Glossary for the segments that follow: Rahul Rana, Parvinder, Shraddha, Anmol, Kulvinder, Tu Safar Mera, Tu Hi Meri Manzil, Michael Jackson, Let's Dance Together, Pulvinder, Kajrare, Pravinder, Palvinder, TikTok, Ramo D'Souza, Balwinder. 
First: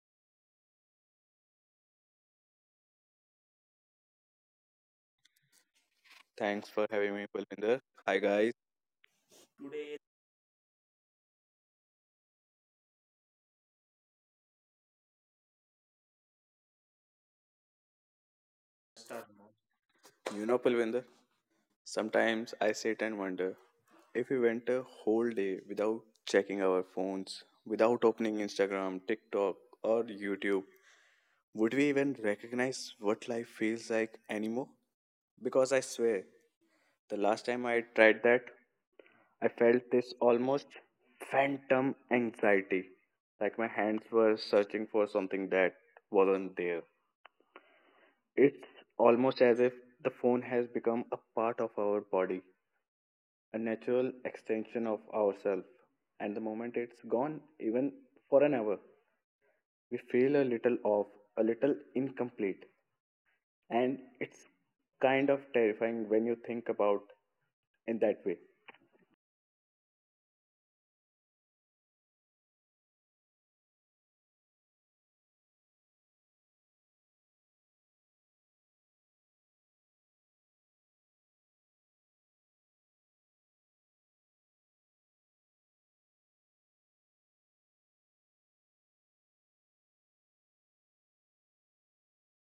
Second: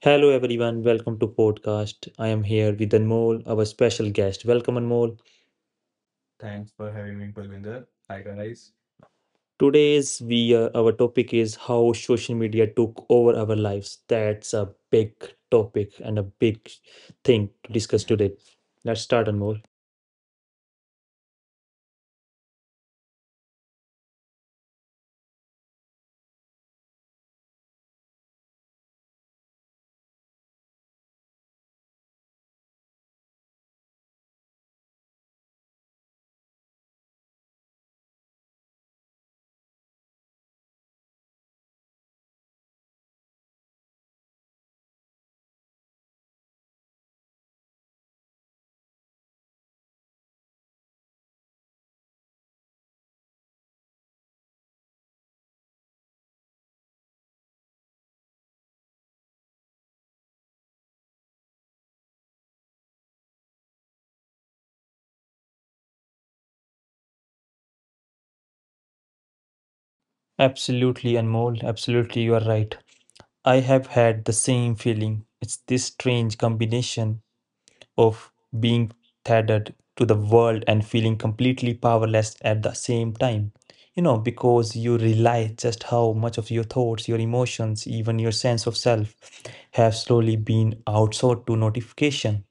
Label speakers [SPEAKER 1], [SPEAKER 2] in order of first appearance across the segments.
[SPEAKER 1] Hello everyone, welcome to podcast. I am here with Anmol, our special guest. Welcome Anmol.
[SPEAKER 2] Thanks
[SPEAKER 1] Thanks
[SPEAKER 2] for
[SPEAKER 1] for
[SPEAKER 2] having
[SPEAKER 1] having
[SPEAKER 2] me,
[SPEAKER 1] me,
[SPEAKER 2] Pulvinder.
[SPEAKER 1] Parvinder.
[SPEAKER 2] Hi,
[SPEAKER 1] Hi,
[SPEAKER 2] guys.
[SPEAKER 1] guys. Today's we our topic is how social media took over our lives. That's a big topic and a big thing to discuss today. Let's start Anmol.
[SPEAKER 2] You know, Pulvinder, sometimes I sit and wonder if we went a whole day without checking our phones, without opening Instagram, TikTok, or YouTube, would we even recognize what life feels like anymore? Because I swear, the last time I tried that, I felt this almost phantom anxiety, like my hands were searching for something that wasn't there. It's almost as if the phone has become a part of our body, a natural extension of ourselves. And the moment it's gone, even for an hour, we feel a little off, a little incomplete. And it's kind of terrifying when you think about in that way.
[SPEAKER 1] Absolutely Anmol, absolutely you are right. I have had the same feeling. It's this strange combination of being tethered to the world and feeling completely powerless at the same time, you know, because you realize just how much of your thoughts, your emotions, even your sense of self have slowly been outsourced to notification,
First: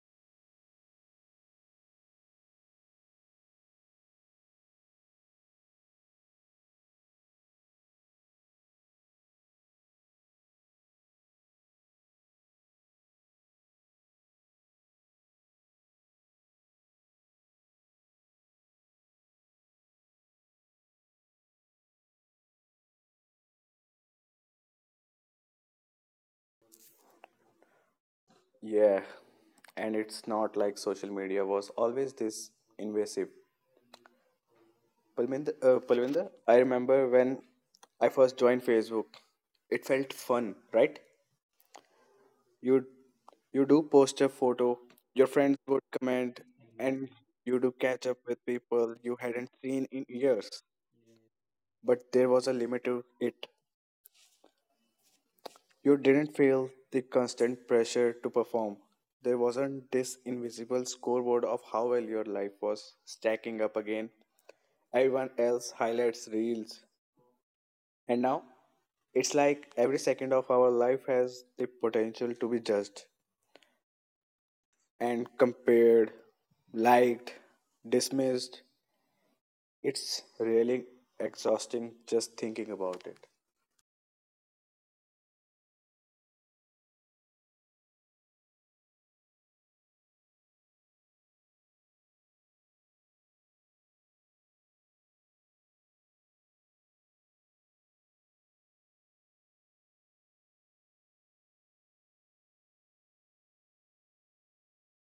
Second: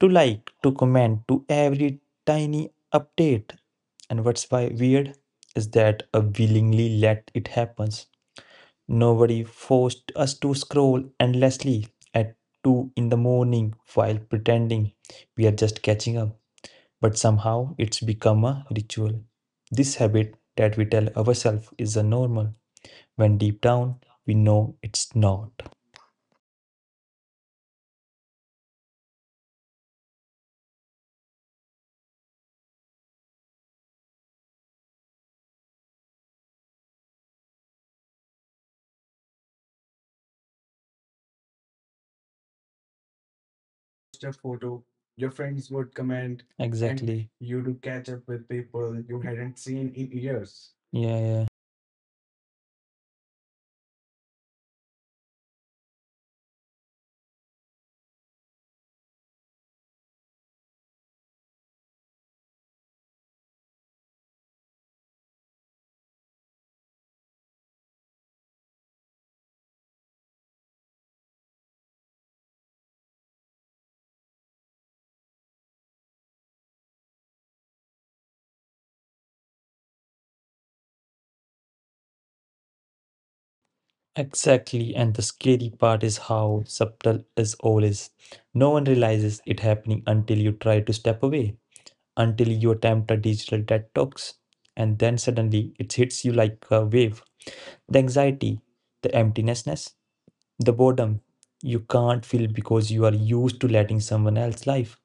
[SPEAKER 1] to like, to comment, to every tiny update. And what's why weird is that I willingly let it happen. Nobody forced us to scroll endlessly at 2 in the morning while pretending we are just catching up. But somehow it's become a ritual. This habit that we tell ourselves is a normal, when deep down we know it's not.
[SPEAKER 2] Yeah, and it's not like social media was always this invasive. Palvinder, I remember when I first joined Facebook, it felt fun, right? you you do post
[SPEAKER 1] Just
[SPEAKER 2] a
[SPEAKER 1] a
[SPEAKER 2] photo,
[SPEAKER 1] photo,
[SPEAKER 2] your
[SPEAKER 1] your
[SPEAKER 2] friends
[SPEAKER 1] friends
[SPEAKER 2] would
[SPEAKER 1] would
[SPEAKER 2] comment,
[SPEAKER 1] comment, and
[SPEAKER 2] and
[SPEAKER 1] exactly,
[SPEAKER 2] you
[SPEAKER 1] you
[SPEAKER 2] do
[SPEAKER 1] to
[SPEAKER 2] catch
[SPEAKER 1] catch
[SPEAKER 2] up
[SPEAKER 1] up
[SPEAKER 2] with
[SPEAKER 1] with
[SPEAKER 2] people
[SPEAKER 1] people
[SPEAKER 2] you
[SPEAKER 1] you
[SPEAKER 2] hadn't
[SPEAKER 1] hadn't
[SPEAKER 2] seen
[SPEAKER 1] seen
[SPEAKER 2] in
[SPEAKER 1] in
[SPEAKER 2] years.
[SPEAKER 1] years. Yeah, yeah.
[SPEAKER 2] But there was a limit to it. You didn't feel the constant pressure to perform. There wasn't this invisible scoreboard of how well your life was stacking up again. Everyone else highlights reels. And now, it's like every second of our life has the potential to be judged. And compared, liked, dismissed. It's really exhausting just thinking about it.
[SPEAKER 1] Exactly, and the scary part is how subtle is all is. No one realizes it happening until you try to step away, until you attempt a digital detox, and then suddenly it hits you like a wave. The anxiety, the emptinessness, the boredom you can't feel because you are used to letting someone else's life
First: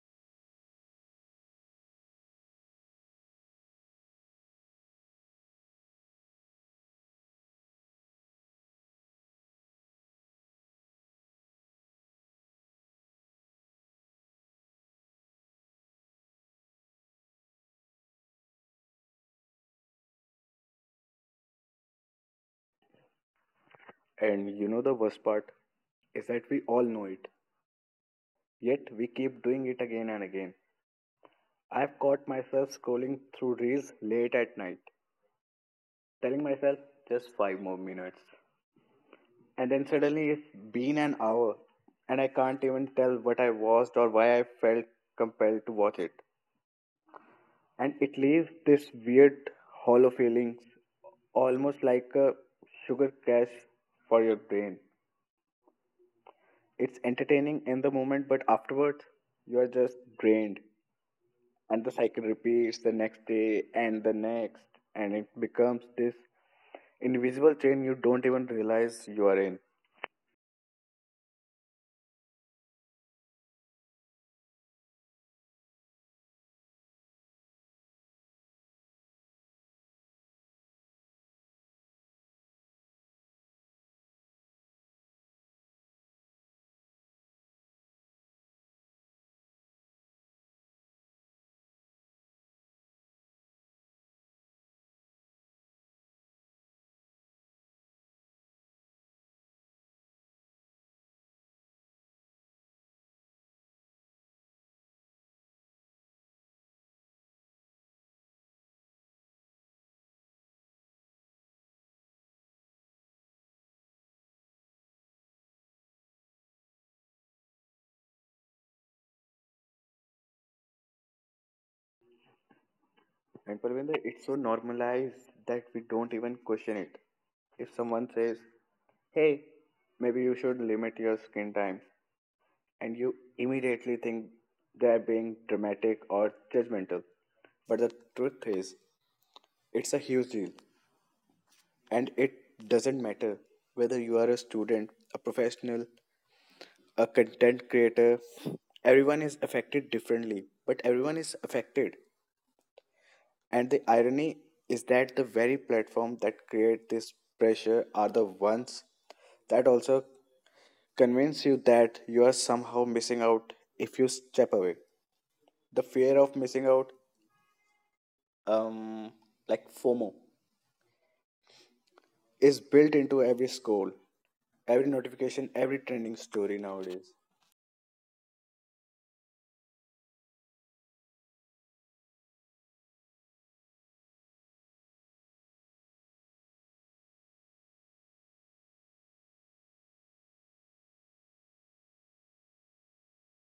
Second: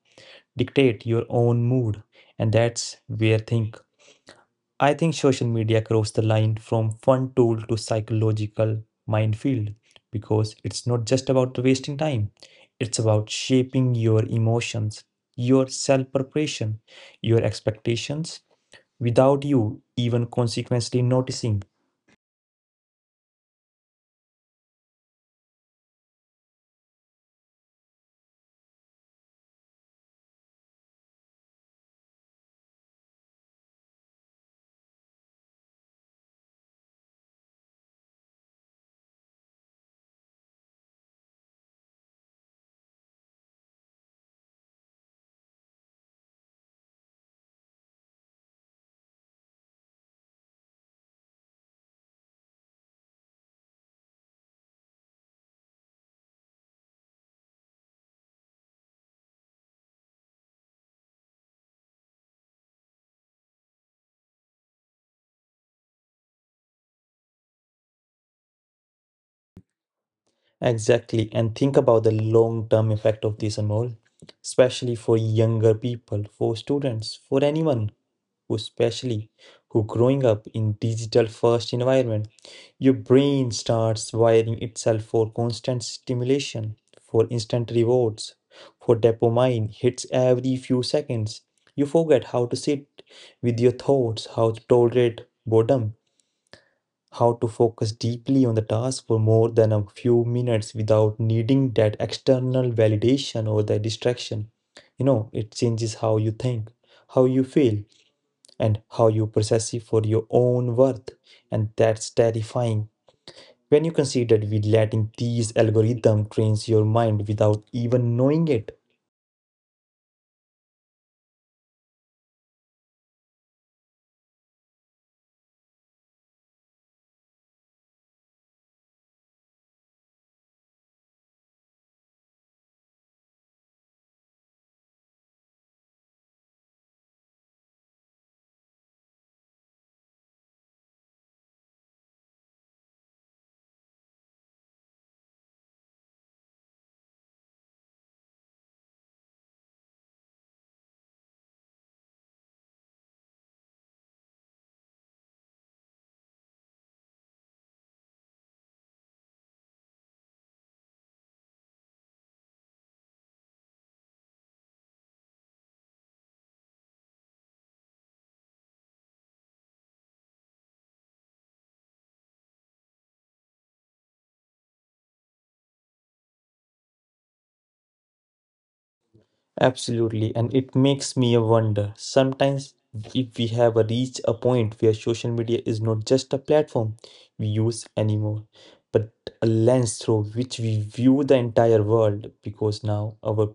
[SPEAKER 1] dictate your own mood, and that's where things I think social media crossed the line from fun tool to psychological minefield, because it's not just about wasting time, it's about shaping your emotions, your self preparation, your expectations without you even consequently noticing.
[SPEAKER 2] And you know, the worst part is that we all know it, yet we keep doing it again and again. I've caught myself scrolling through reels late at night, telling myself just five more minutes. And then suddenly it's been an hour, and I can't even tell what I watched or why I felt compelled to watch it. And it leaves this weird hollow feeling, almost like a sugar crash for your brain. It's entertaining in the moment, but afterwards you are just drained, and the cycle repeats the next day and the next. And it becomes this invisible chain you don't even realize you are in.
[SPEAKER 1] Exactly. And think about the long-term effect of this, Anmol, especially for younger people, for students, for anyone who especially who growing up in digital first environment. Your brain starts wiring itself for constant stimulation, for instant rewards, for dopamine hits every few seconds. You forget how to sit with your thoughts, how to tolerate boredom, how to focus deeply on the task for more than a few minutes without needing that external validation or the distraction. You know, it changes how you think, how you feel, and how you process it for your own worth. And that's terrifying. When you consider we letting these algorithm trains your mind without even knowing it.
[SPEAKER 2] And Parvinder, it's so normalized that we don't even question it. If someone says, hey, maybe you should limit your screen time, and you immediately think they're being dramatic or judgmental. But the truth is, it's a huge deal, and it doesn't matter whether you are a student, a professional, a content creator, everyone is affected differently, but everyone is affected. And the irony is that the very platform that create this pressure are the ones that also convince you that you are somehow missing out if you step away. The fear of missing out, um, like FOMO, is built into every scroll, every notification, every trending story nowadays.
[SPEAKER 1] Absolutely, and it makes me wonder sometimes if we have reached a point where social media is not just a platform we use anymore, but a lens through which we view the entire world, because now our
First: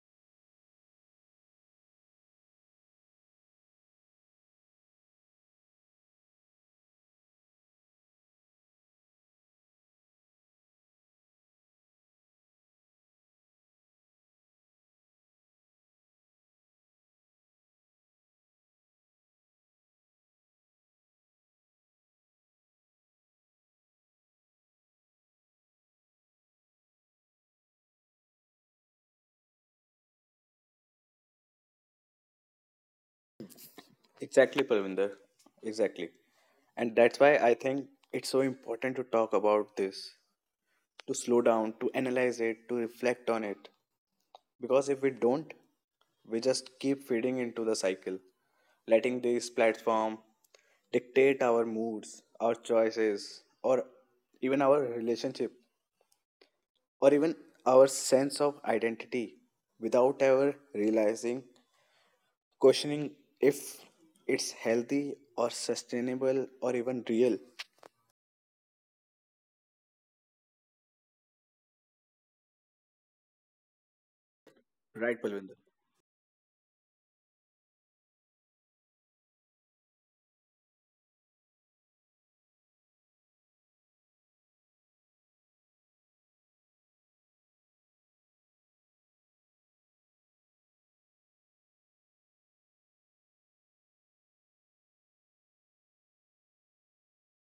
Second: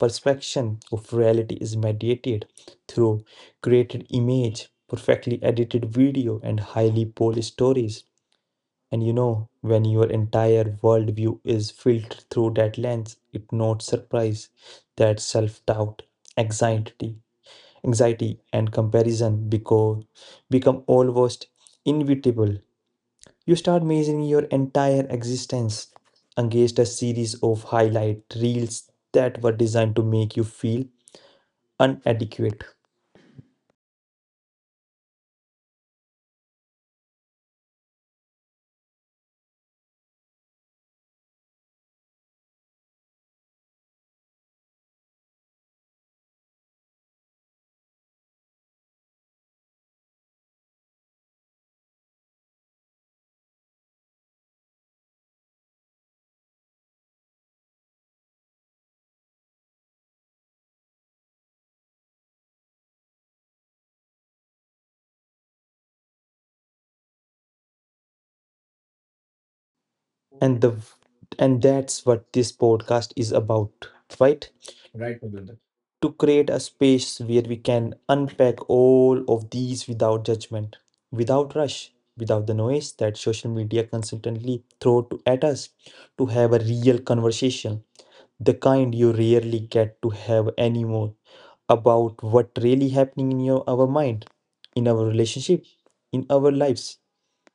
[SPEAKER 1] perception of reality is mediated through created image, perfectly edited video, and highly polished stories. And you know, when your entire worldview is filtered through that lens, it's not surprise that self-doubt, anxiety, anxiety and comparison because become almost inevitable. You start measuring your entire existence against a series of highlight reels that were designed to make you feel inadequate.
[SPEAKER 2] Exactly, Parvinder. Exactly. And that's why I think it's so important to talk about this, to slow down, to analyze it, to reflect on it. Because if we don't, we just keep feeding into the cycle, letting this platform dictate our moods, our choices, or even our relationship or even our sense of identity without ever realizing, questioning if it's healthy or sustainable or even real.
[SPEAKER 1] and the and that's what this podcast is about, right? Right,
[SPEAKER 2] Right,
[SPEAKER 1] Melinda.
[SPEAKER 2] Palvinder.
[SPEAKER 1] To create a space where we can unpack all of these without judgment, without rush, without the noise that social media constantly throw to, at us, to have a real conversation, the kind you rarely get to have anymore, about what really happening in your our mind, in our relationship, in our lives,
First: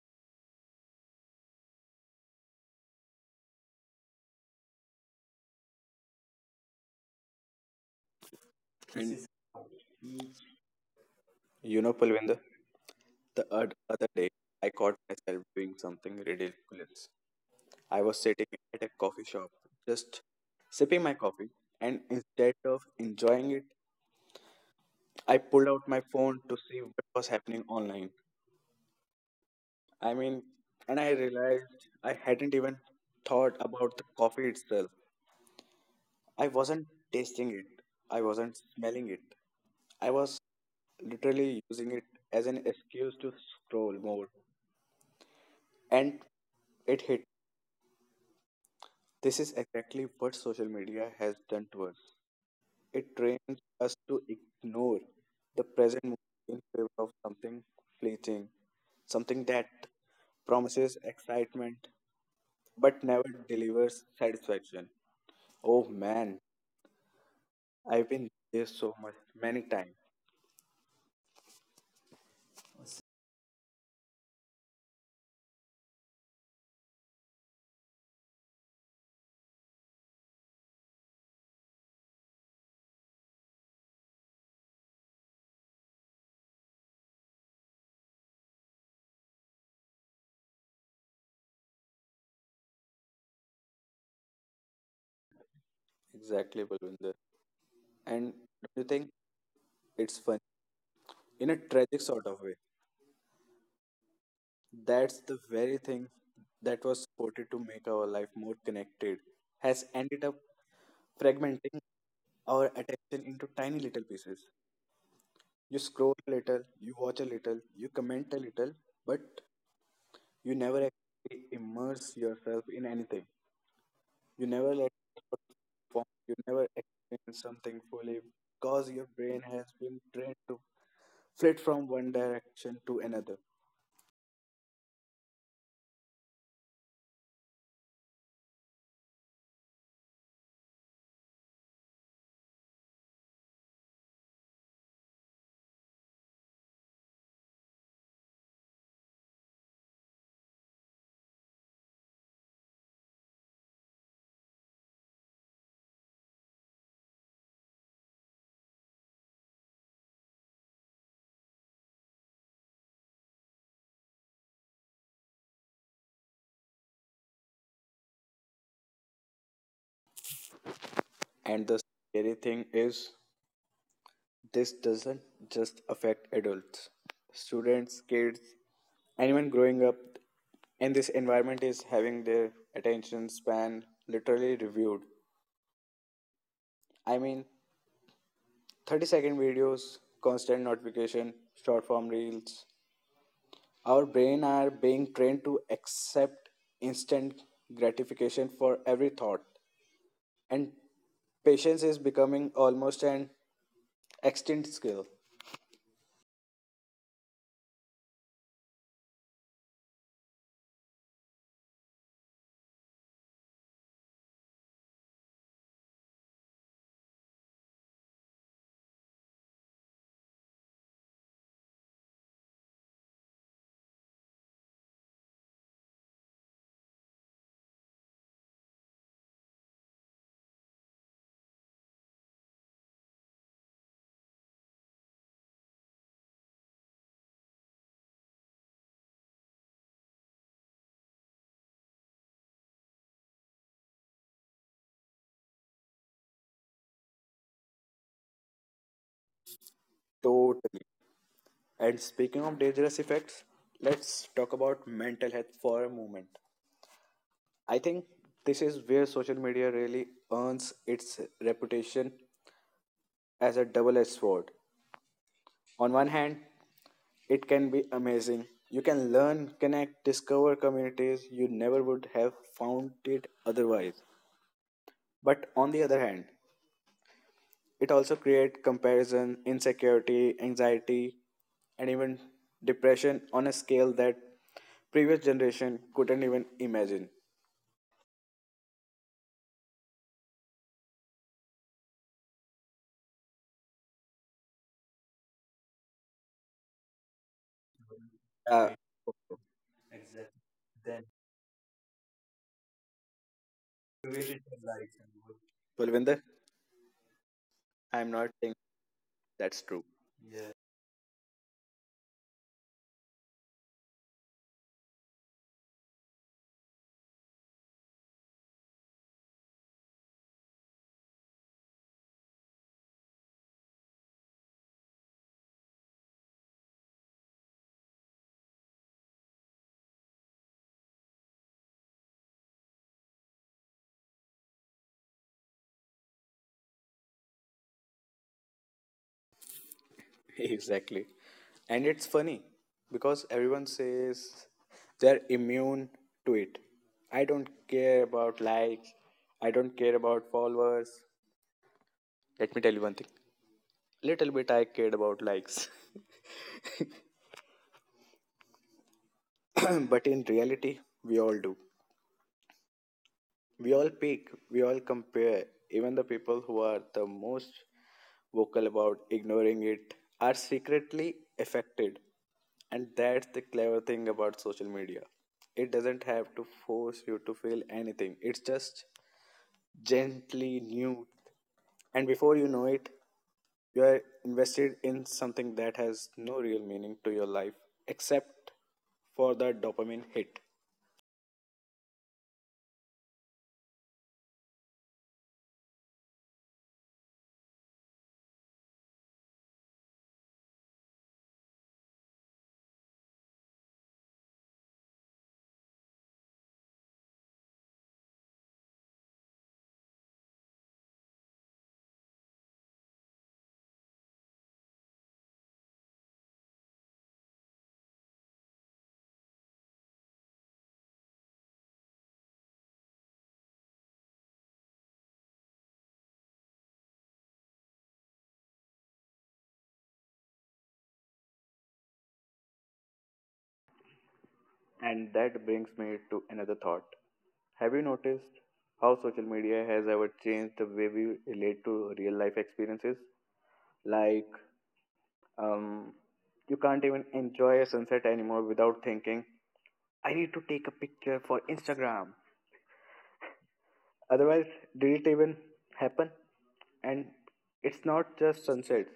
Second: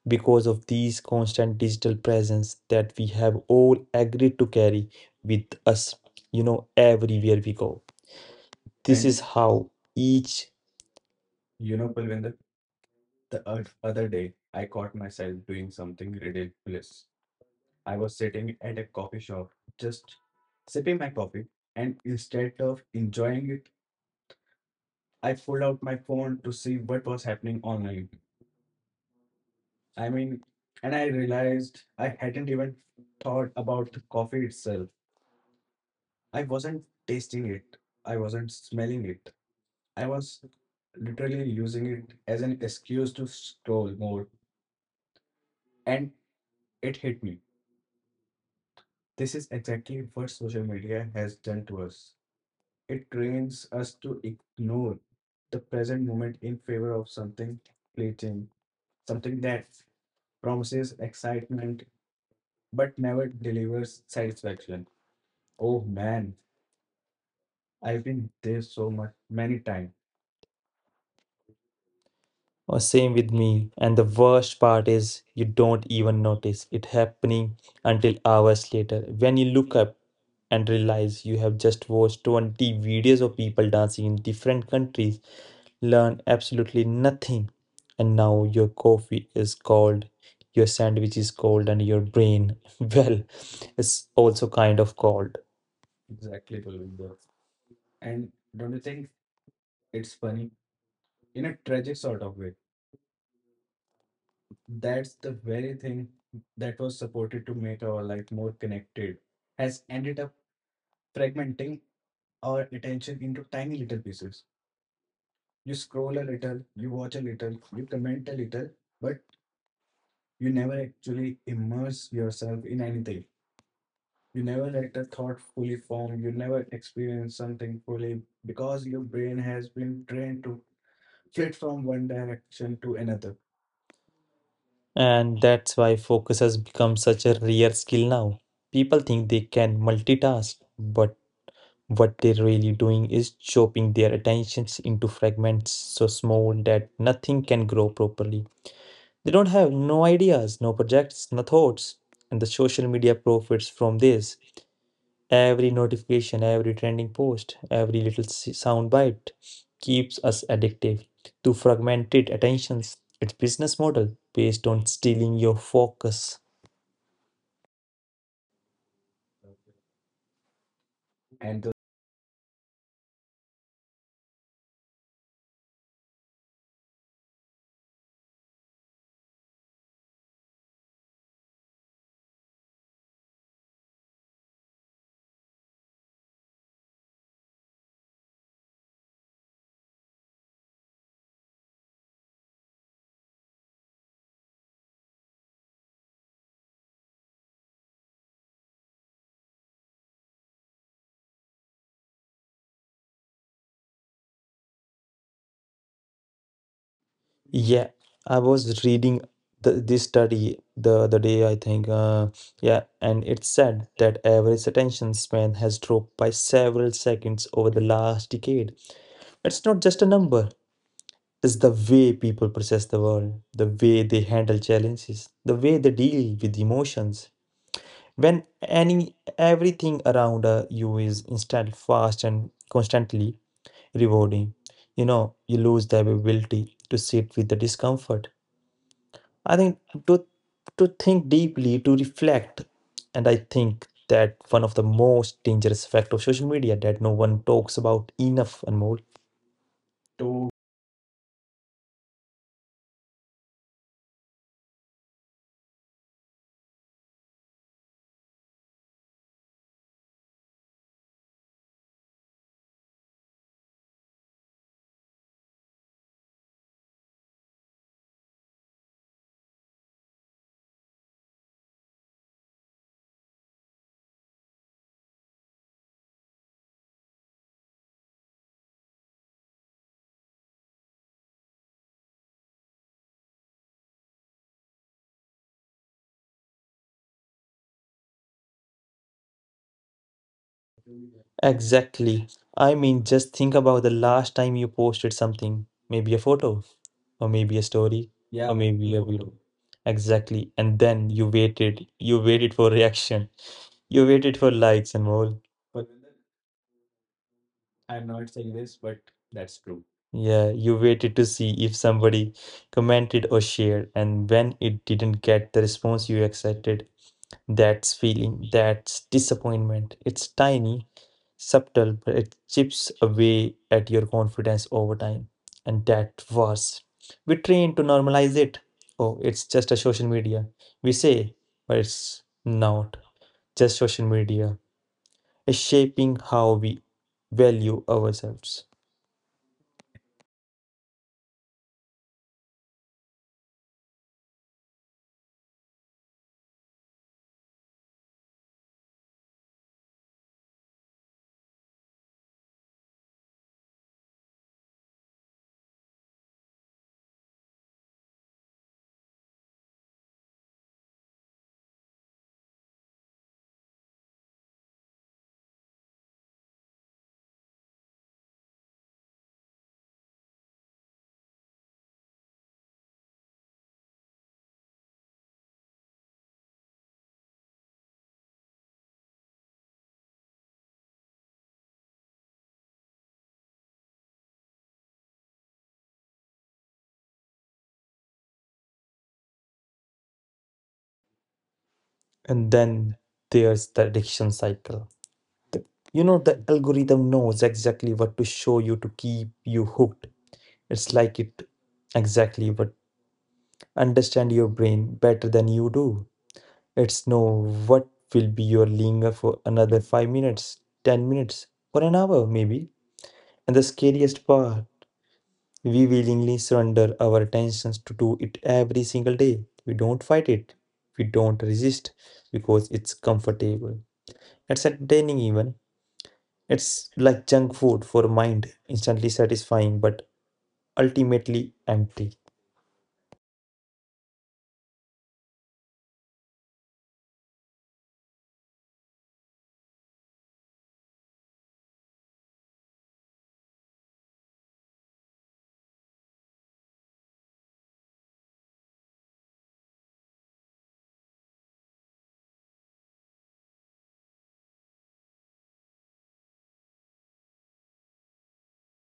[SPEAKER 1] because of these constant digital presence that we have all agreed to carry with us, you know, everywhere we go. This
[SPEAKER 2] And
[SPEAKER 1] is how each. You
[SPEAKER 2] you
[SPEAKER 1] know,
[SPEAKER 2] know,
[SPEAKER 1] Pulvinder,
[SPEAKER 2] Palvinder,
[SPEAKER 1] the
[SPEAKER 2] other
[SPEAKER 1] other
[SPEAKER 2] day
[SPEAKER 1] day I
[SPEAKER 2] I
[SPEAKER 1] caught
[SPEAKER 2] caught myself
[SPEAKER 1] myself doing
[SPEAKER 2] doing
[SPEAKER 1] something
[SPEAKER 2] something
[SPEAKER 1] ridiculous.
[SPEAKER 2] ridiculous.
[SPEAKER 1] I
[SPEAKER 2] I
[SPEAKER 1] was
[SPEAKER 2] was sitting
[SPEAKER 1] sitting at
[SPEAKER 2] at
[SPEAKER 1] a
[SPEAKER 2] a
[SPEAKER 1] coffee
[SPEAKER 2] coffee shop,
[SPEAKER 1] shop, just
[SPEAKER 2] just
[SPEAKER 1] sipping
[SPEAKER 2] sipping
[SPEAKER 1] my
[SPEAKER 2] my
[SPEAKER 1] coffee,
[SPEAKER 2] coffee,
[SPEAKER 1] and
[SPEAKER 2] and
[SPEAKER 1] instead
[SPEAKER 2] instead of
[SPEAKER 1] of enjoying
[SPEAKER 2] enjoying it,
[SPEAKER 1] it, I
[SPEAKER 2] I
[SPEAKER 1] pulled
[SPEAKER 2] pulled
[SPEAKER 1] out
[SPEAKER 2] out
[SPEAKER 1] my
[SPEAKER 2] my phone
[SPEAKER 1] phone to
[SPEAKER 2] to
[SPEAKER 1] see
[SPEAKER 2] see what
[SPEAKER 1] what was
[SPEAKER 2] was
[SPEAKER 1] happening
[SPEAKER 2] happening
[SPEAKER 1] online.
[SPEAKER 2] online.
[SPEAKER 1] I
[SPEAKER 2] I
[SPEAKER 1] mean,
[SPEAKER 2] mean,
[SPEAKER 1] and
[SPEAKER 2] and
[SPEAKER 1] I
[SPEAKER 2] I realized
[SPEAKER 1] realized I
[SPEAKER 2] I
[SPEAKER 1] hadn't
[SPEAKER 2] hadn't
[SPEAKER 1] even
[SPEAKER 2] even
[SPEAKER 1] thought
[SPEAKER 2] thought
[SPEAKER 1] about
[SPEAKER 2] about
[SPEAKER 1] the
[SPEAKER 2] the
[SPEAKER 1] coffee
[SPEAKER 2] coffee
[SPEAKER 1] itself.
[SPEAKER 2] itself.
[SPEAKER 1] I
[SPEAKER 2] I
[SPEAKER 1] wasn't
[SPEAKER 2] wasn't
[SPEAKER 1] tasting
[SPEAKER 2] tasting it,
[SPEAKER 1] it, I
[SPEAKER 2] I
[SPEAKER 1] wasn't
[SPEAKER 2] wasn't
[SPEAKER 1] smelling
[SPEAKER 2] smelling it.
[SPEAKER 1] it. I
[SPEAKER 2] I was
[SPEAKER 1] was literally
[SPEAKER 2] literally
[SPEAKER 1] using
[SPEAKER 2] using it
[SPEAKER 1] it as
[SPEAKER 2] as
[SPEAKER 1] an
[SPEAKER 2] an
[SPEAKER 1] excuse
[SPEAKER 2] excuse
[SPEAKER 1] to
[SPEAKER 2] to
[SPEAKER 1] scroll
[SPEAKER 2] scroll
[SPEAKER 1] more,
[SPEAKER 2] more.
[SPEAKER 1] and
[SPEAKER 2] And
[SPEAKER 1] it
[SPEAKER 2] it
[SPEAKER 1] hit
[SPEAKER 2] hit.
[SPEAKER 1] me. This
[SPEAKER 2] This
[SPEAKER 1] is
[SPEAKER 2] is exactly
[SPEAKER 1] exactly what
[SPEAKER 2] what
[SPEAKER 1] social
[SPEAKER 2] social
[SPEAKER 1] media
[SPEAKER 2] media
[SPEAKER 1] has
[SPEAKER 2] has
[SPEAKER 1] done
[SPEAKER 2] done
[SPEAKER 1] to
[SPEAKER 2] to us.
[SPEAKER 1] us. It
[SPEAKER 2] It trains
[SPEAKER 1] trains us
[SPEAKER 2] us
[SPEAKER 1] to
[SPEAKER 2] to
[SPEAKER 1] ignore
[SPEAKER 2] ignore
[SPEAKER 1] the
[SPEAKER 2] the present
[SPEAKER 1] present
[SPEAKER 2] moment
[SPEAKER 1] moment in
[SPEAKER 2] in favor
[SPEAKER 1] favor of
[SPEAKER 2] of
[SPEAKER 1] something
[SPEAKER 2] something fleeting,
[SPEAKER 1] fleeting, something
[SPEAKER 2] something
[SPEAKER 1] that
[SPEAKER 2] that
[SPEAKER 1] promises
[SPEAKER 2] promises
[SPEAKER 1] excitement
[SPEAKER 2] excitement
[SPEAKER 1] but
[SPEAKER 2] but never
[SPEAKER 1] never delivers
[SPEAKER 2] delivers
[SPEAKER 1] satisfaction.
[SPEAKER 2] satisfaction.
[SPEAKER 1] Oh
[SPEAKER 2] Oh
[SPEAKER 1] man,
[SPEAKER 2] man,
[SPEAKER 1] I've
[SPEAKER 2] I've been
[SPEAKER 1] been there
[SPEAKER 2] there
[SPEAKER 1] so
[SPEAKER 2] so
[SPEAKER 1] much,
[SPEAKER 2] much,
[SPEAKER 1] many
[SPEAKER 2] many
[SPEAKER 1] times.
[SPEAKER 2] times.
[SPEAKER 1] Oh, same with me. And the worst part is you don't even notice it happening until hours later when you look up and realize you have just watched 20 videos of people dancing in different countries, learn absolutely nothing. And now your coffee is cold, your sandwich is cold, and your brain, well, is also kind of cold. Exactly,
[SPEAKER 2] Exactly, Balwinder.
[SPEAKER 1] Kulvinder. And
[SPEAKER 2] And do
[SPEAKER 1] don't you
[SPEAKER 2] you
[SPEAKER 1] think
[SPEAKER 2] think
[SPEAKER 1] it's
[SPEAKER 2] it's fun
[SPEAKER 1] funny in
[SPEAKER 2] in
[SPEAKER 1] a
[SPEAKER 2] a
[SPEAKER 1] tragic
[SPEAKER 2] tragic
[SPEAKER 1] sort
[SPEAKER 2] sort
[SPEAKER 1] of
[SPEAKER 2] of
[SPEAKER 1] way?
[SPEAKER 2] way?
[SPEAKER 1] That's
[SPEAKER 2] That's
[SPEAKER 1] the
[SPEAKER 2] the
[SPEAKER 1] very
[SPEAKER 2] very thing
[SPEAKER 1] thing that
[SPEAKER 2] that
[SPEAKER 1] was
[SPEAKER 2] was
[SPEAKER 1] supported
[SPEAKER 2] supported
[SPEAKER 1] to
[SPEAKER 2] to
[SPEAKER 1] make
[SPEAKER 2] make
[SPEAKER 1] our
[SPEAKER 2] our
[SPEAKER 1] life
[SPEAKER 2] life
[SPEAKER 1] more
[SPEAKER 2] more
[SPEAKER 1] connected
[SPEAKER 2] connected
[SPEAKER 1] has
[SPEAKER 2] has
[SPEAKER 1] ended
[SPEAKER 2] ended
[SPEAKER 1] up
[SPEAKER 2] up
[SPEAKER 1] fragmenting
[SPEAKER 2] fragmenting
[SPEAKER 1] our
[SPEAKER 2] our
[SPEAKER 1] attention
[SPEAKER 2] attention
[SPEAKER 1] into
[SPEAKER 2] into
[SPEAKER 1] tiny
[SPEAKER 2] tiny
[SPEAKER 1] little
[SPEAKER 2] little
[SPEAKER 1] pieces.
[SPEAKER 2] pieces.
[SPEAKER 1] You
[SPEAKER 2] You
[SPEAKER 1] scroll
[SPEAKER 2] scroll
[SPEAKER 1] a
[SPEAKER 2] a
[SPEAKER 1] little,
[SPEAKER 2] little,
[SPEAKER 1] you
[SPEAKER 2] you
[SPEAKER 1] watch a
[SPEAKER 2] watch a
[SPEAKER 1] little,
[SPEAKER 2] little,
[SPEAKER 1] you
[SPEAKER 2] you
[SPEAKER 1] comment a
[SPEAKER 2] comment a
[SPEAKER 1] little,
[SPEAKER 2] little,
[SPEAKER 1] but
[SPEAKER 2] but
[SPEAKER 1] you
[SPEAKER 2] you
[SPEAKER 1] never
[SPEAKER 2] never
[SPEAKER 1] actually
[SPEAKER 2] actually
[SPEAKER 1] immerse
[SPEAKER 2] immerse
[SPEAKER 1] yourself
[SPEAKER 2] yourself
[SPEAKER 1] in
[SPEAKER 2] in
[SPEAKER 1] anything.
[SPEAKER 2] anything.
[SPEAKER 1] You
[SPEAKER 2] You
[SPEAKER 1] never
[SPEAKER 2] never let
[SPEAKER 1] let a thought
[SPEAKER 2] yourself
[SPEAKER 1] fully
[SPEAKER 2] perform.
[SPEAKER 1] form, you
[SPEAKER 2] You
[SPEAKER 1] never
[SPEAKER 2] never
[SPEAKER 1] experience
[SPEAKER 2] experience
[SPEAKER 1] something
[SPEAKER 2] something
[SPEAKER 1] fully
[SPEAKER 2] fully
[SPEAKER 1] because
[SPEAKER 2] because
[SPEAKER 1] your
[SPEAKER 2] your
[SPEAKER 1] brain
[SPEAKER 2] brain has
[SPEAKER 1] has
[SPEAKER 2] been
[SPEAKER 1] been
[SPEAKER 2] trained
[SPEAKER 1] trained
[SPEAKER 2] to
[SPEAKER 1] to fit
[SPEAKER 2] flit
[SPEAKER 1] from
[SPEAKER 2] from
[SPEAKER 1] one
[SPEAKER 2] one
[SPEAKER 1] direction
[SPEAKER 2] direction
[SPEAKER 1] to
[SPEAKER 2] to
[SPEAKER 1] another.
[SPEAKER 2] another.
[SPEAKER 1] And that's why focus has become such a rare skill now. People think they can multitask, but what they're really doing is chopping their attentions into fragments so small that nothing can grow properly. They don't have no ideas, no projects, no thoughts. And the social media profits from this. Every notification, every trending post, every little sound bite keeps us addictive to fragmented attentions. Its business model based on stealing your focus and
[SPEAKER 2] And
[SPEAKER 1] the.
[SPEAKER 2] the scary thing is, this doesn't just affect adults, students, kids, anyone growing up in this environment is having their attention span literally reviewed. I mean, 30-second videos, constant notification, short form reels, our brain are being trained to accept instant gratification for every thought, and patience is becoming almost an extinct skill.
[SPEAKER 1] Yeah, I was reading the, this study the other day, I think. Yeah, and it said that average attention span has dropped by several seconds over the last decade. It's not just a number, it's the way people process the world, the way they handle challenges, the way they deal with emotions. When any everything around you is instant, fast, and constantly rewarding, you know, you lose the ability to sit with the discomfort, I think, to to think deeply, to reflect, and I think that one of the most dangerous effect of social media that no one talks about enough, Anmol. To
[SPEAKER 2] Totally. And speaking of dangerous effects, let's talk about mental health for a moment. I think this is where social media really earns its reputation as a double edged sword. On one hand, it can be amazing. You can learn, connect, discover communities you never would have found it otherwise. But on the other hand, it also creates comparison, insecurity, anxiety, and even depression on a scale that previous generation couldn't even imagine.
[SPEAKER 1] exactly. I mean, just think about the last time you posted something, maybe a photo, or maybe a story, yeah, or
[SPEAKER 2] Uh,
[SPEAKER 1] maybe a video.
[SPEAKER 2] Exactly.
[SPEAKER 1] Exactly. And
[SPEAKER 2] Then
[SPEAKER 1] then you waited for reaction, you
[SPEAKER 2] you
[SPEAKER 1] waited
[SPEAKER 2] waited
[SPEAKER 1] for
[SPEAKER 2] your
[SPEAKER 1] likes
[SPEAKER 2] life
[SPEAKER 1] and
[SPEAKER 2] and you
[SPEAKER 1] all.
[SPEAKER 2] Pulvinder,
[SPEAKER 1] I'm
[SPEAKER 2] I'm
[SPEAKER 1] not
[SPEAKER 2] not
[SPEAKER 1] saying
[SPEAKER 2] saying
[SPEAKER 1] this, but that's
[SPEAKER 2] that's
[SPEAKER 1] true.
[SPEAKER 2] true.
[SPEAKER 1] Yeah,
[SPEAKER 2] Yeah.
[SPEAKER 1] you waited to see if somebody commented or shared, and when it didn't get the response you expected, that's feeling, that's disappointment. It's tiny, subtle, but it chips away at your confidence over time. And that was, we train to normalize it. Oh, it's just a social media. We say, but it's not just social media. It's shaping how we value ourselves.
[SPEAKER 2] Exactly. And it's funny because everyone says they're immune to it. I don't care about likes. I don't care about followers. Let me tell you one thing. Little bit I cared about likes. But in reality, we all do. We all peek, we all compare. Even the people who are the most vocal about ignoring it are secretly affected. And that's the clever thing about social media. It doesn't have to force you to feel anything. It's just gently new. And before you know it, you are invested in something that has no real meaning to your life except for the dopamine hit.
[SPEAKER 1] And then there's the addiction cycle. The- you know, the algorithm knows exactly what to show you to keep you hooked. It's like it exactly what understand your brain better than you do. It's know what will be your linger for another 5 minutes, 10 minutes, or an hour maybe. And the scariest part, we willingly surrender our attentions to do it every single day. We don't fight it. We don't resist because it's comfortable. It's entertaining even. It's like junk food for a mind, instantly satisfying but ultimately empty.
[SPEAKER 2] And that brings me to another thought. Have you noticed how social media has ever changed the way we relate to real life experiences? Like um, you can't even enjoy a sunset anymore without thinking, I need to take a picture for Instagram. Otherwise, did it even happen? And it's not just sunsets,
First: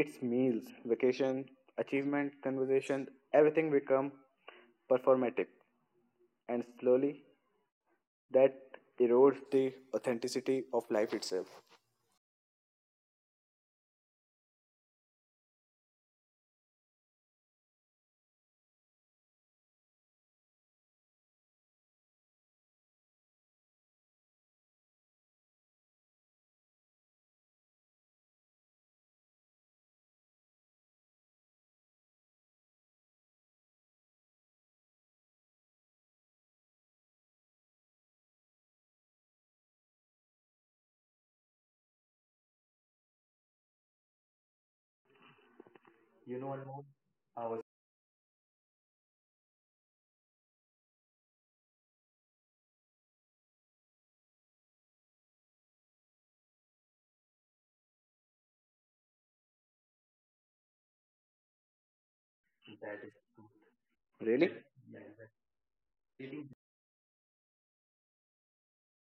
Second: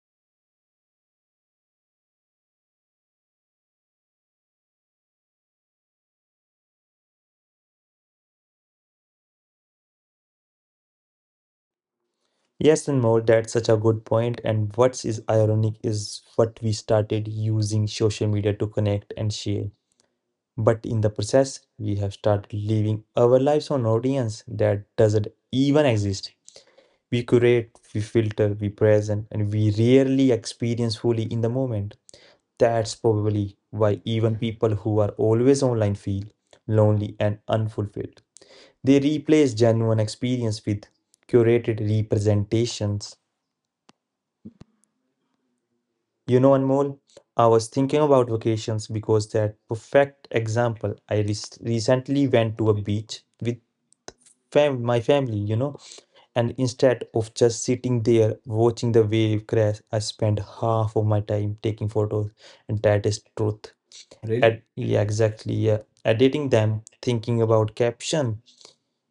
[SPEAKER 2] it's meals, vacation, achievement, conversation, everything become performative, and slowly that erodes the authenticity of life itself.
[SPEAKER 1] Yes, and more, that's such a good point. And what is ironic is what we started using social media to connect and share. But in the process, we have started living our lives on audience that doesn't even exist. We curate, we filter, we present, and we rarely experience fully in the moment. That's probably why even people who are always online feel lonely and unfulfilled. They replace genuine experience with curated representations. You
[SPEAKER 2] You know,
[SPEAKER 1] know,
[SPEAKER 2] Anmol,
[SPEAKER 1] Anmol, I
[SPEAKER 2] I was
[SPEAKER 1] was thinking about vacations because that perfect example. I recently went to a beach with my family, you know, and instead of just sitting there watching the wave crash, I spent half of my time taking photos, and that is truth. Really?
[SPEAKER 2] really
[SPEAKER 1] Yeah, exactly. Yeah, editing them, thinking about caption,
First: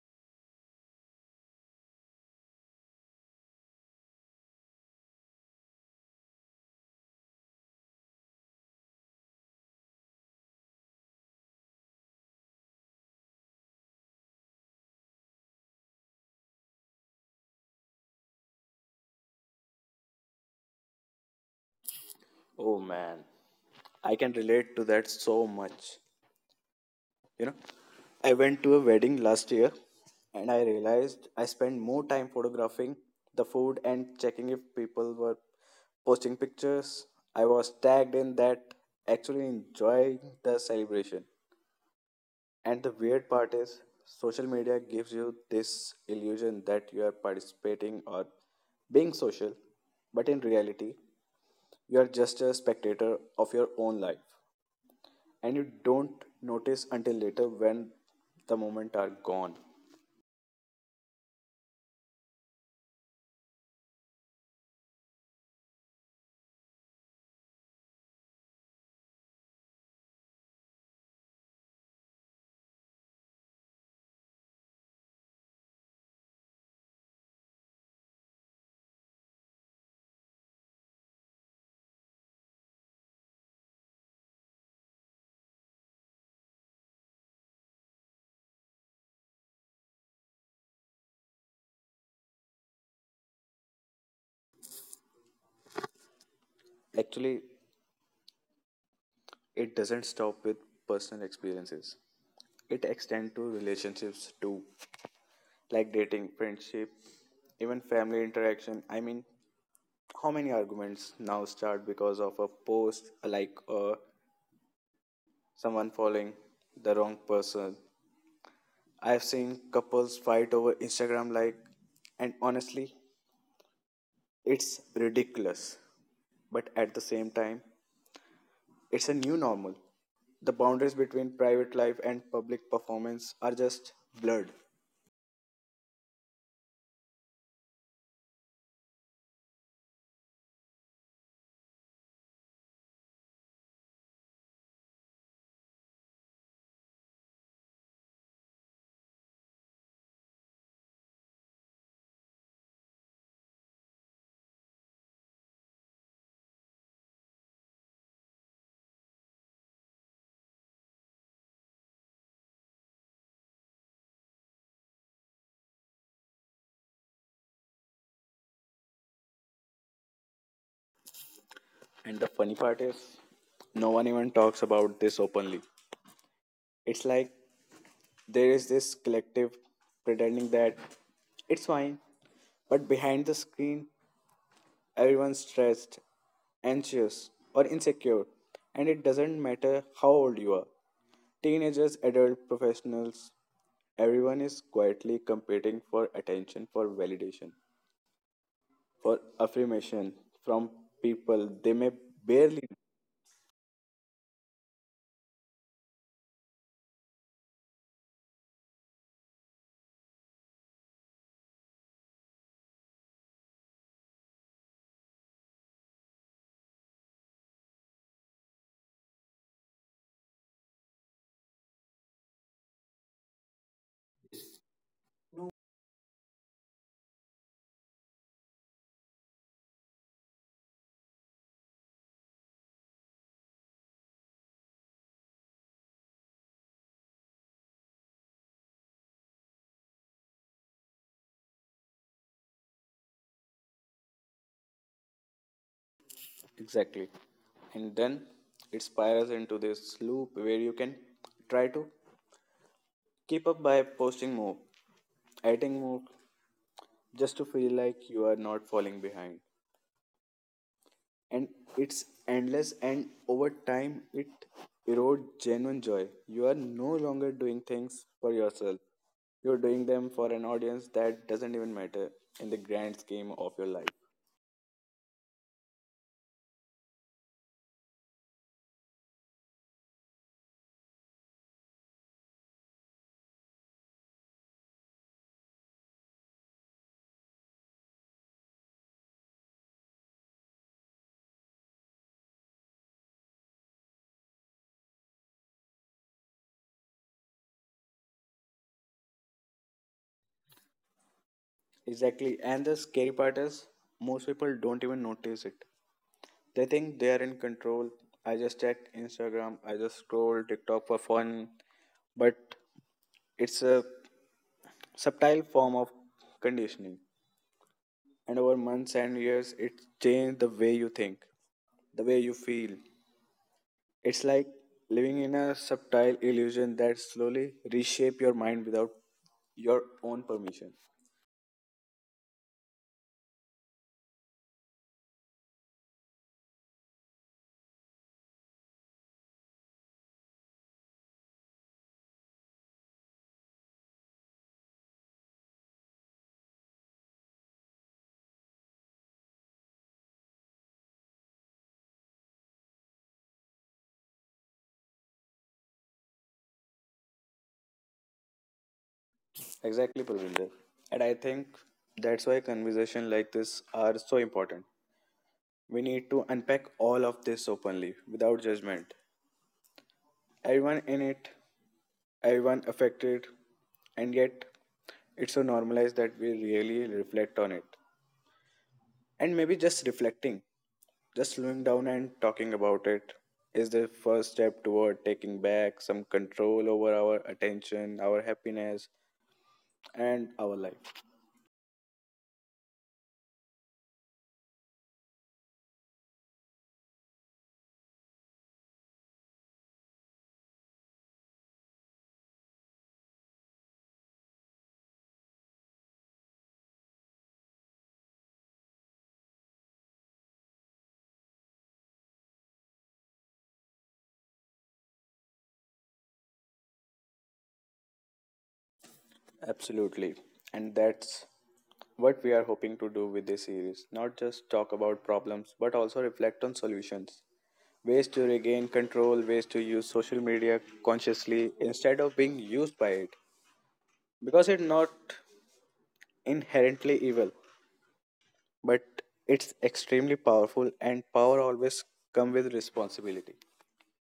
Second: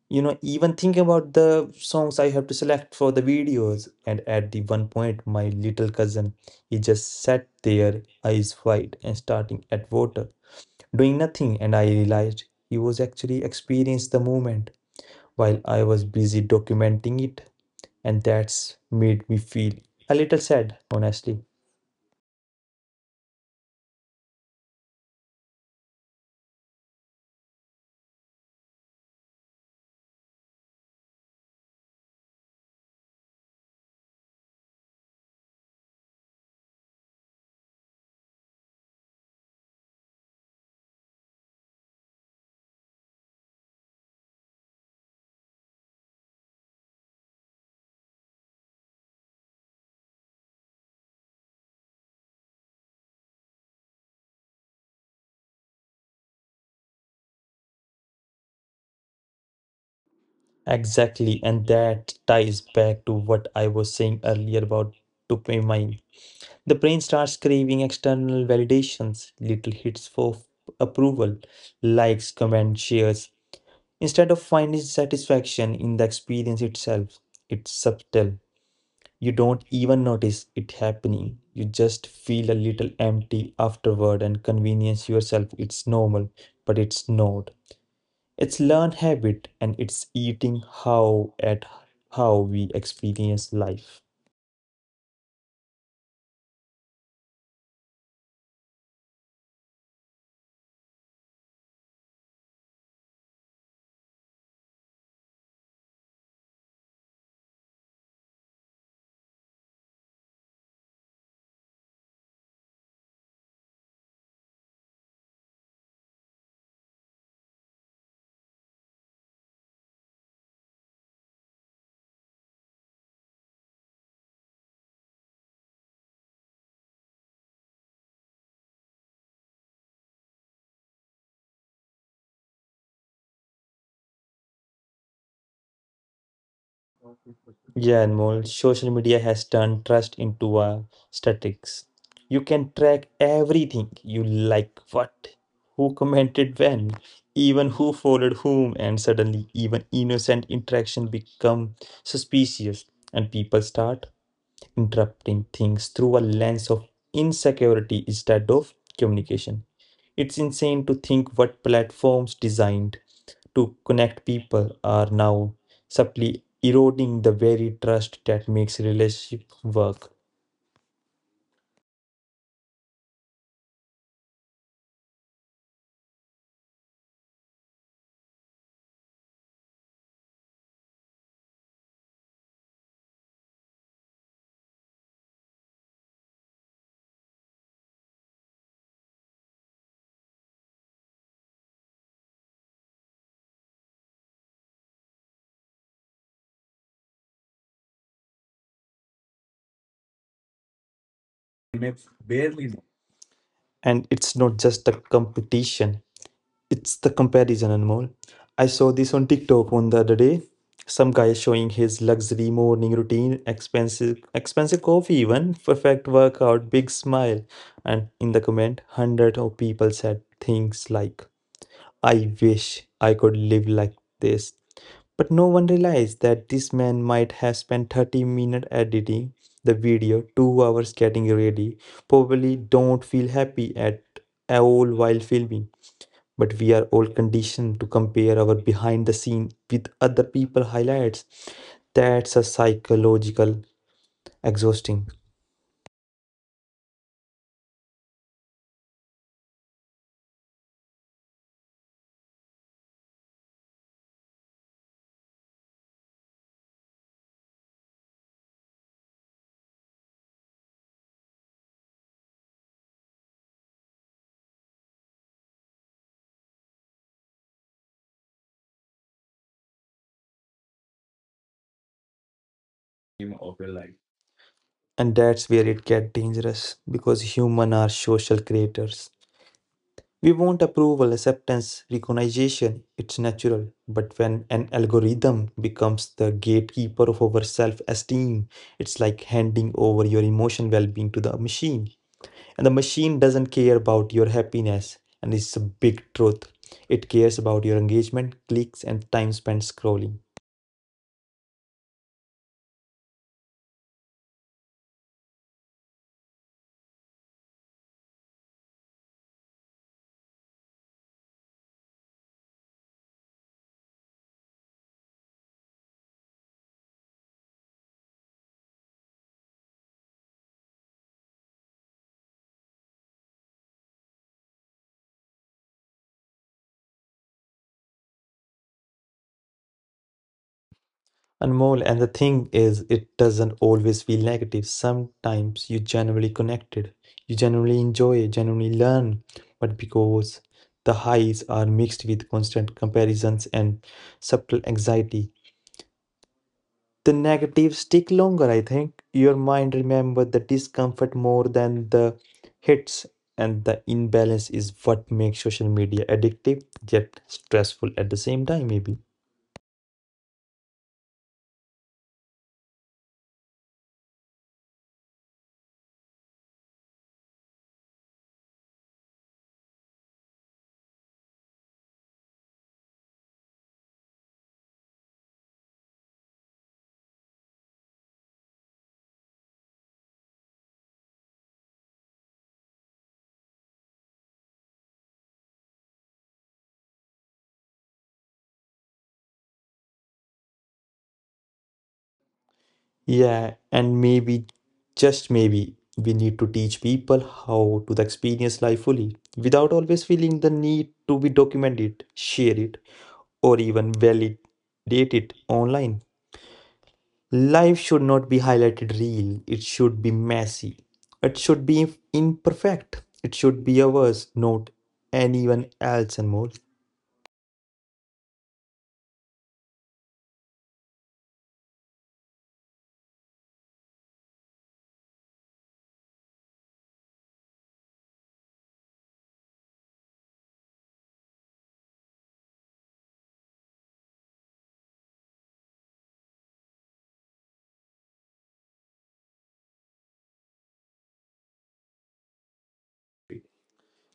[SPEAKER 1] you know, even think about the songs I have to select for the videos, and at the one point my little cousin, he just sat there, eyes wide and starting at water, doing nothing, and I realized he was actually experiencing the moment while I was busy documenting it, and that's made me feel a little sad, honestly.
[SPEAKER 2] oh man, I can relate to that so much. You know, I went to a wedding last year and I realized I spent more time photographing the food and checking if people were posting pictures. I was tagged in that actually enjoying the celebration. And the weird part is, social media gives you this illusion that you are participating or being social, but in reality, you are just a spectator of your own life, and you don't notice until later when the moment are gone.
[SPEAKER 1] Exactly, and that ties back to what I was saying earlier about dopamine. The brain starts craving external validations, little hits for approval, likes, comments, shares, instead of finding satisfaction in the experience itself. It's subtle. You don't even notice it happening. You just feel a little empty afterward and convince yourself it's normal, but it's not. It's learned habit and it's eating how at how we experience life.
[SPEAKER 2] Actually, it doesn't stop with personal experiences, it extends to relationships too, like dating, friendship, even family interaction. I mean, how many arguments now start because of a post, like someone following the wrong person. I've seen couples fight over Instagram like, and honestly, it's ridiculous. But at the same time, it's a new normal. The boundaries between private life and public performance are just blurred.
[SPEAKER 1] Yeah, Anmol, social media has turned trust into a statistics. You can track everything you like, what, who commented when, even who followed whom, and suddenly even innocent interaction become suspicious, and people start interpreting things through a lens of insecurity instead of communication. It's insane to think what platforms designed to connect people are now subtly eroding the very trust that makes relationship work.
[SPEAKER 2] And the funny part is, no one even talks about this openly. It's like there is this collective pretending that it's fine, but behind the screen, everyone's stressed, anxious, or insecure. And it doesn't matter how old you are, teenagers, adult professionals, everyone is quietly competing for attention, for validation, for affirmation from people they may
[SPEAKER 1] Barely.
[SPEAKER 2] barely
[SPEAKER 1] And it's not just a competition. It's the comparison animal. I saw this on TikTok on the other day. Some guy showing his luxury morning routine, expensive coffee even, perfect workout, big smile. And in the comment, hundred of people said things like, I wish I could live like this. But no one realized that this man might have spent 30 minutes editing the video, 2 hours getting ready, probably don't feel happy at all while filming, but we are all conditioned to compare our behind the scene with other people highlights. That's a psychological exhausting
[SPEAKER 2] exactly. And then it spirals into this loop where you can try to keep up by posting more, adding more, just to feel like you are not falling behind. And it's endless, and over time it erodes genuine joy. You are no longer doing things for yourself, you're doing them for an audience that doesn't even matter in the grand
[SPEAKER 1] game
[SPEAKER 2] scheme
[SPEAKER 1] of
[SPEAKER 2] of
[SPEAKER 1] your
[SPEAKER 2] your
[SPEAKER 1] life.
[SPEAKER 2] life.
[SPEAKER 1] And that's where it gets dangerous, because human are social creators. We want approval, acceptance, recognition. It's natural, but when an algorithm becomes the gatekeeper of our self-esteem, it's like handing over your emotional well-being to the machine. And the machine doesn't care about your happiness, and it's a big truth. It cares about your engagement, clicks, and time spent scrolling.
[SPEAKER 2] Exactly. And the scary part is most people don't even notice it. They think they are in control. I just check Instagram, I just scroll TikTok for fun. But it's a subtle form of conditioning. And over months and years, it changed the way you think, the way you feel. It's like living in a subtle illusion that slowly reshape your mind without your own permission.
[SPEAKER 1] Anmol, and the thing is, it doesn't always feel negative. Sometimes you genuinely connected, you genuinely enjoy, genuinely learn, but because the highs are mixed with constant comparisons and subtle anxiety, the negatives stick longer. I think your mind remembers the discomfort more than the hits, and the imbalance is what makes social media addictive yet stressful at the same time, maybe.
[SPEAKER 2] Exactly, Pravinder. And I think that's why conversation like this are so important. We need to unpack all of this openly, without judgment. Everyone in it, everyone affected, and yet it's so normalized that we really reflect on it. And maybe just reflecting, just slowing down and talking about it is the first step toward taking back some control over our attention, our happiness, and our life.
[SPEAKER 1] Yeah, and maybe, just maybe, we need to teach people how to experience life fully without always feeling the need to be documented, share it, or even validate it online. Life should not be highlighted real. It should be messy. It should be imperfect. It should be ours, not anyone else and more.
[SPEAKER 2] Absolutely. And that's what we are hoping to do with this series. Not just talk about problems, but also reflect on solutions. Ways to regain control, ways to use social media consciously instead of being used by it. Because it's not inherently evil, but it's extremely powerful and power always come with responsibility.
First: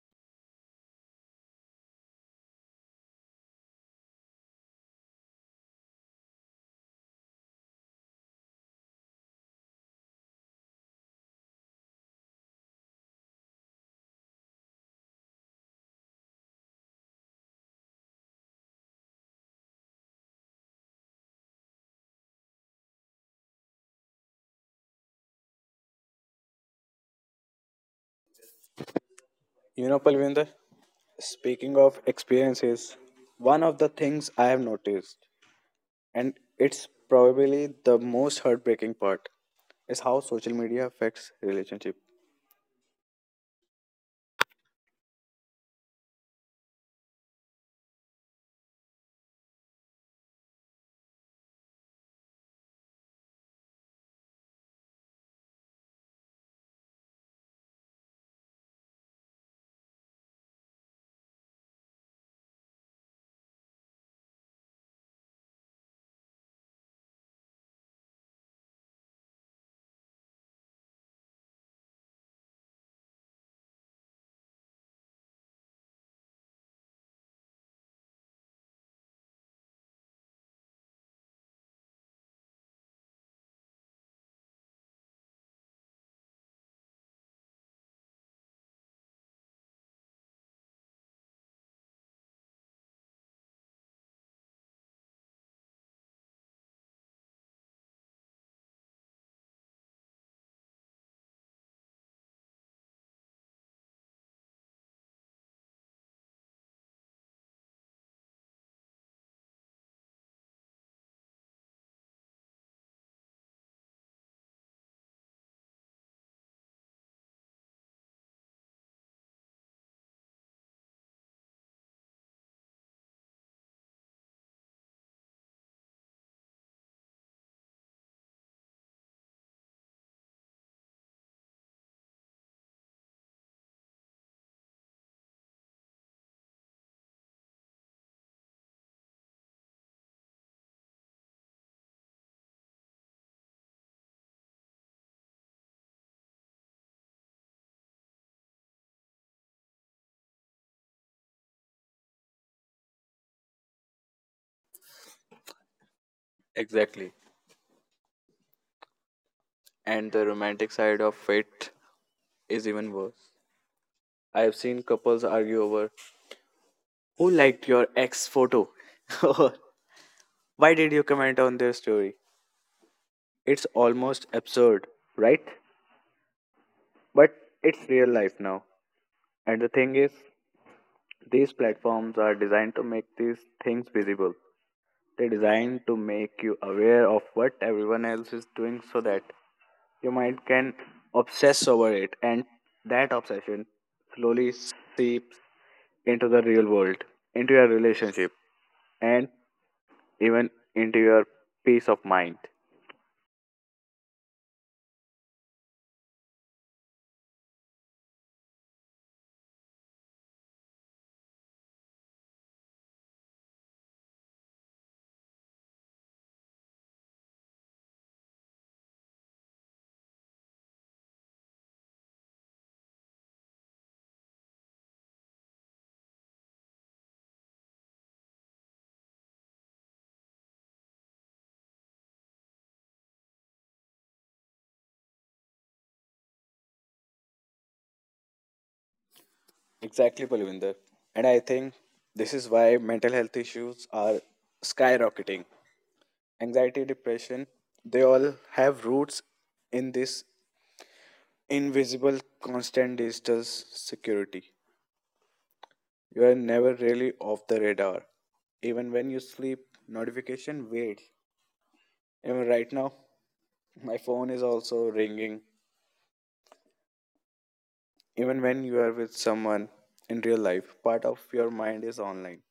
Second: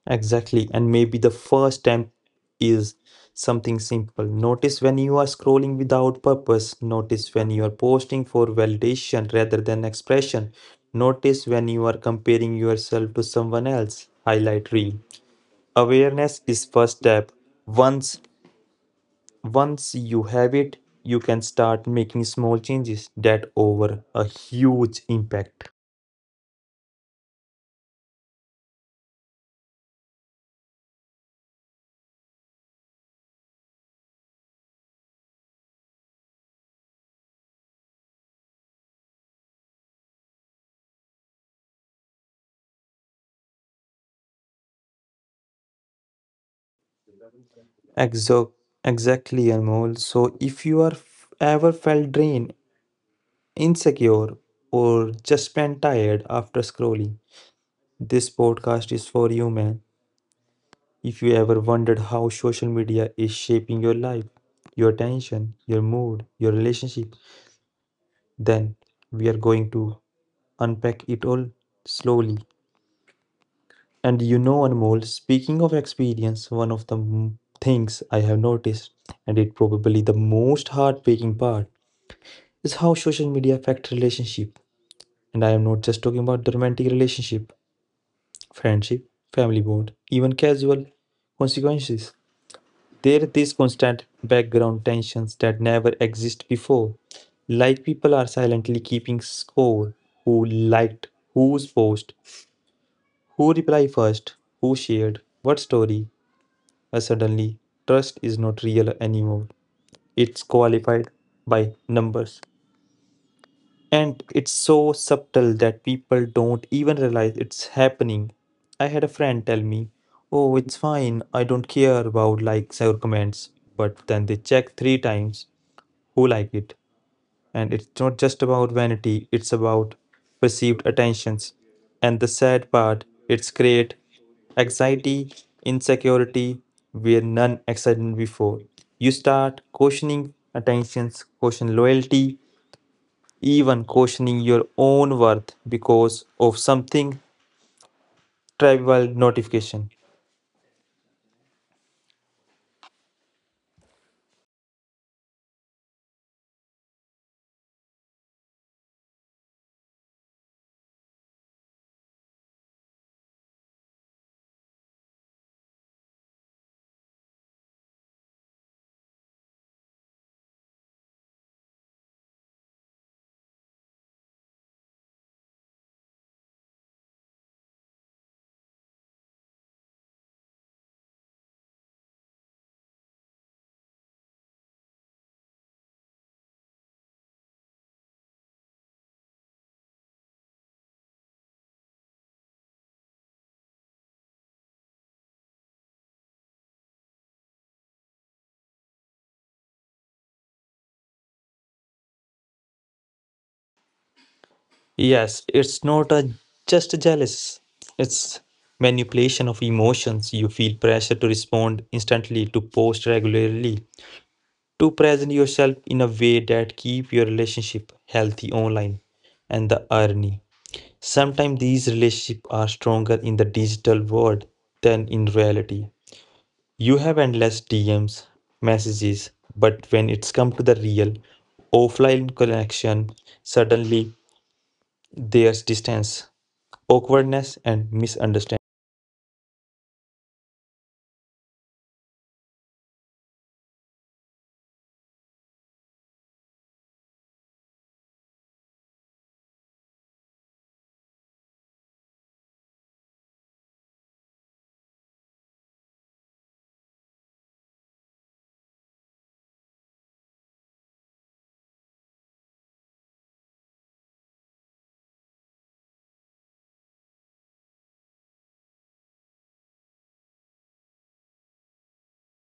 [SPEAKER 1] Exactly. And maybe the first time is something simple. Notice when you are scrolling without purpose. Notice when you are posting for validation rather than expression. Notice when you are comparing yourself to someone else. Highlight reel. Awareness is first step. Once Once you have it, you can start making small changes that over a huge impact.
[SPEAKER 2] You know, Palvinder, speaking of experiences, one of the things I have noticed, and it's probably the most heartbreaking part, is how social media affects relationship.
[SPEAKER 1] Exo- exactly, Anmol. So if you are ever felt drained, insecure, or just plain tired after scrolling, this podcast is for you, man. If you ever wondered how social media is shaping your life, your attention, your mood, your relationship, then we are going to unpack it all slowly. And you know, Anmol, speaking of experience, one of the things I have noticed, and it probably the most heartbreaking part, is how social media affect relationship. And I am not just talking about the romantic relationship, friendship, family bond, even casual consequences. There are these constant background tensions that never exist before. Like people are silently keeping score, who liked whose post, who replied first, who shared what story. Suddenly trust is not real anymore. It's qualified by numbers. And it's so subtle that people don't even realize it's happening. I had a friend tell me, "Oh, it's fine, I don't care about likes or comments." But then they check three times who liked it, and it's not just about vanity, it's about perceived attentions. And the sad part, it's create anxiety, insecurity, where none existed before. You start questioning attentions, question loyalty, even questioning your own worth because of something trivial notification.
[SPEAKER 2] Exactly. And the romantic side of it is even worse. I have seen couples argue over who liked your ex photo, or why did you comment on their story. It's almost absurd, right? But it's real life now. And the thing is, these platforms are designed to make these things visible. They designed to make you aware of what everyone else is doing so that your mind can obsess over it, and that obsession slowly seeps into the real world, into your relationship, and even into your peace of mind.
[SPEAKER 1] Yes, it's not a just jealous. It's manipulation of emotions. You feel pressure to respond instantly, to post regularly, to present yourself in a way that keep your relationship healthy online. And the irony, sometimes these relationships are stronger in the digital world than in reality. You have endless DMs, messages, but when it's come to the real offline connection, suddenly there's distance, awkwardness, and misunderstanding.
[SPEAKER 2] Exactly, Palvinder. And I think this is why mental health issues are skyrocketing. Anxiety, depression, they all have roots in this invisible constant digital security. You are never really off the radar. Even when you sleep, notification waits. Even right now, my phone is also ringing. Even when you are with someone in real life, part of your mind is online.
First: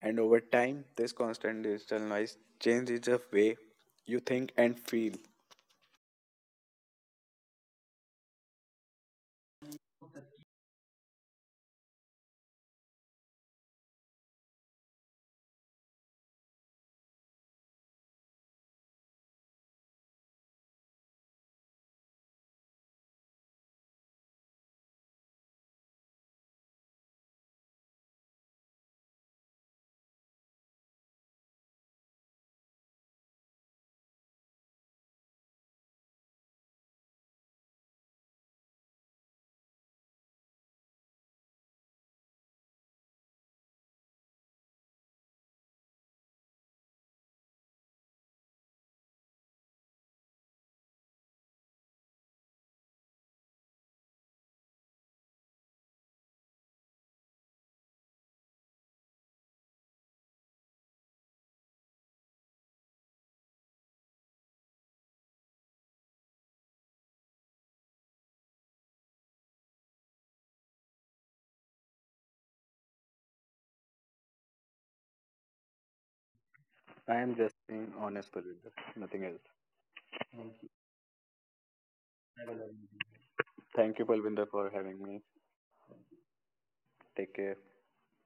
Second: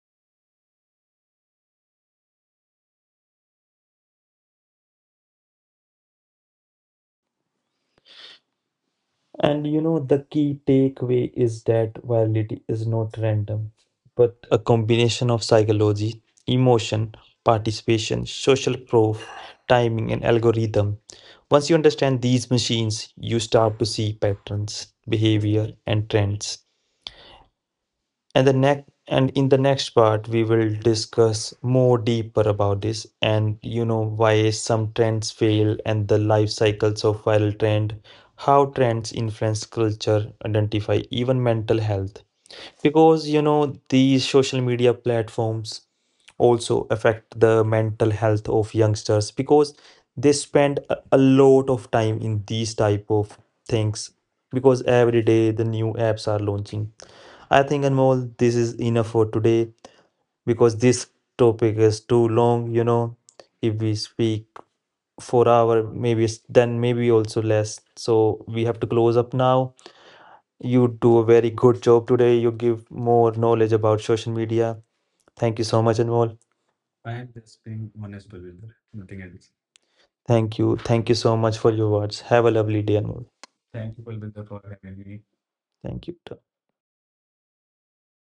[SPEAKER 2] And over time, this constant digital noise changes the way you think and feel.
[SPEAKER 1] And you know, the key takeaway is that virility is not random, but a combination of psychology, emotion, participation, social proof, timing, and algorithm. Once you understand these machines, you start to see patterns, behavior, and trends. And the next and in the next part we will discuss more deeper about this, and you know why some trends fail and the life cycles of viral trend, how trends influence culture, identify, even mental health. Because you know these social media platforms also affect the mental health of youngsters, because they spend a lot of time in these type of things, because every day the new apps are launching. I think, Anmol, this is enough for today, because this topic is too long. You know, if we speak for hour, maybe then maybe also less. So we have to close up now. You do a very good job today. You give more knowledge about social media. Thank you so much, Anmol. I
[SPEAKER 2] I
[SPEAKER 1] am
[SPEAKER 2] am just
[SPEAKER 1] just being
[SPEAKER 2] being
[SPEAKER 1] honest,
[SPEAKER 2] honest, Parvinder.
[SPEAKER 1] Balwinder. Nothing
[SPEAKER 2] Nothing else.
[SPEAKER 1] else. Thank you. Thank you so much for your words. Have a lovely day, Anmol. Thank
[SPEAKER 2] Thank
[SPEAKER 1] you,
[SPEAKER 2] you,
[SPEAKER 1] Balwinder,
[SPEAKER 2] Palvinder,
[SPEAKER 1] for
[SPEAKER 2] for
[SPEAKER 1] having
[SPEAKER 2] having
[SPEAKER 1] me.
[SPEAKER 2] me.
[SPEAKER 1] Thank you.
[SPEAKER 2] Take care.